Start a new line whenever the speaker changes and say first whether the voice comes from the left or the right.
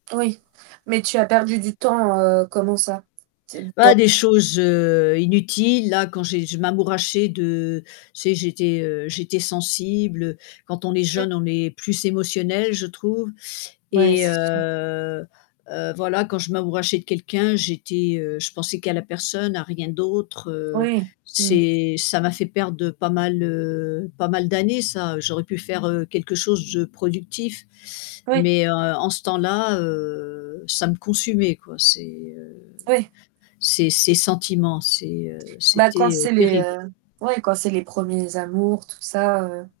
right: Oui mais tu as perdu du temps, heu, comment ça? T
left: Bah,
right: dans
left: des choses, heu, inutiles, là, quand j'ai je m'amourachais de tu sais, j'étais, heu, j'étais sensible. Quand on est
right: Mmh.
left: jeune, on est plus émotionnel, je trouve
right: Ouais,
left: et
right: c'est sûr.
left: heu, heu, voilà, quand je m'amourachais de quelqu'un, j'étais, heu, je pensais qu'à la personne, à rien d'autre, heu,
right: Oui. Mmh.
left: c'est ça m'a fait perdre pas mal, heu, pas mal d'années ça. J'aurais pu faire, heu, quelque chose de productif
right: Oui.
left: mais heu, en ce temps-là, heu, ça me consumait quoi, ces, heu,
right: Oui.
left: ces ces sentiments, c'est, heu,
right: Bah quand
left: c'était, heu,
right: c'est les,
left: terrible.
right: heu, oui, quand c'est les 1ers amours, tout ça, heu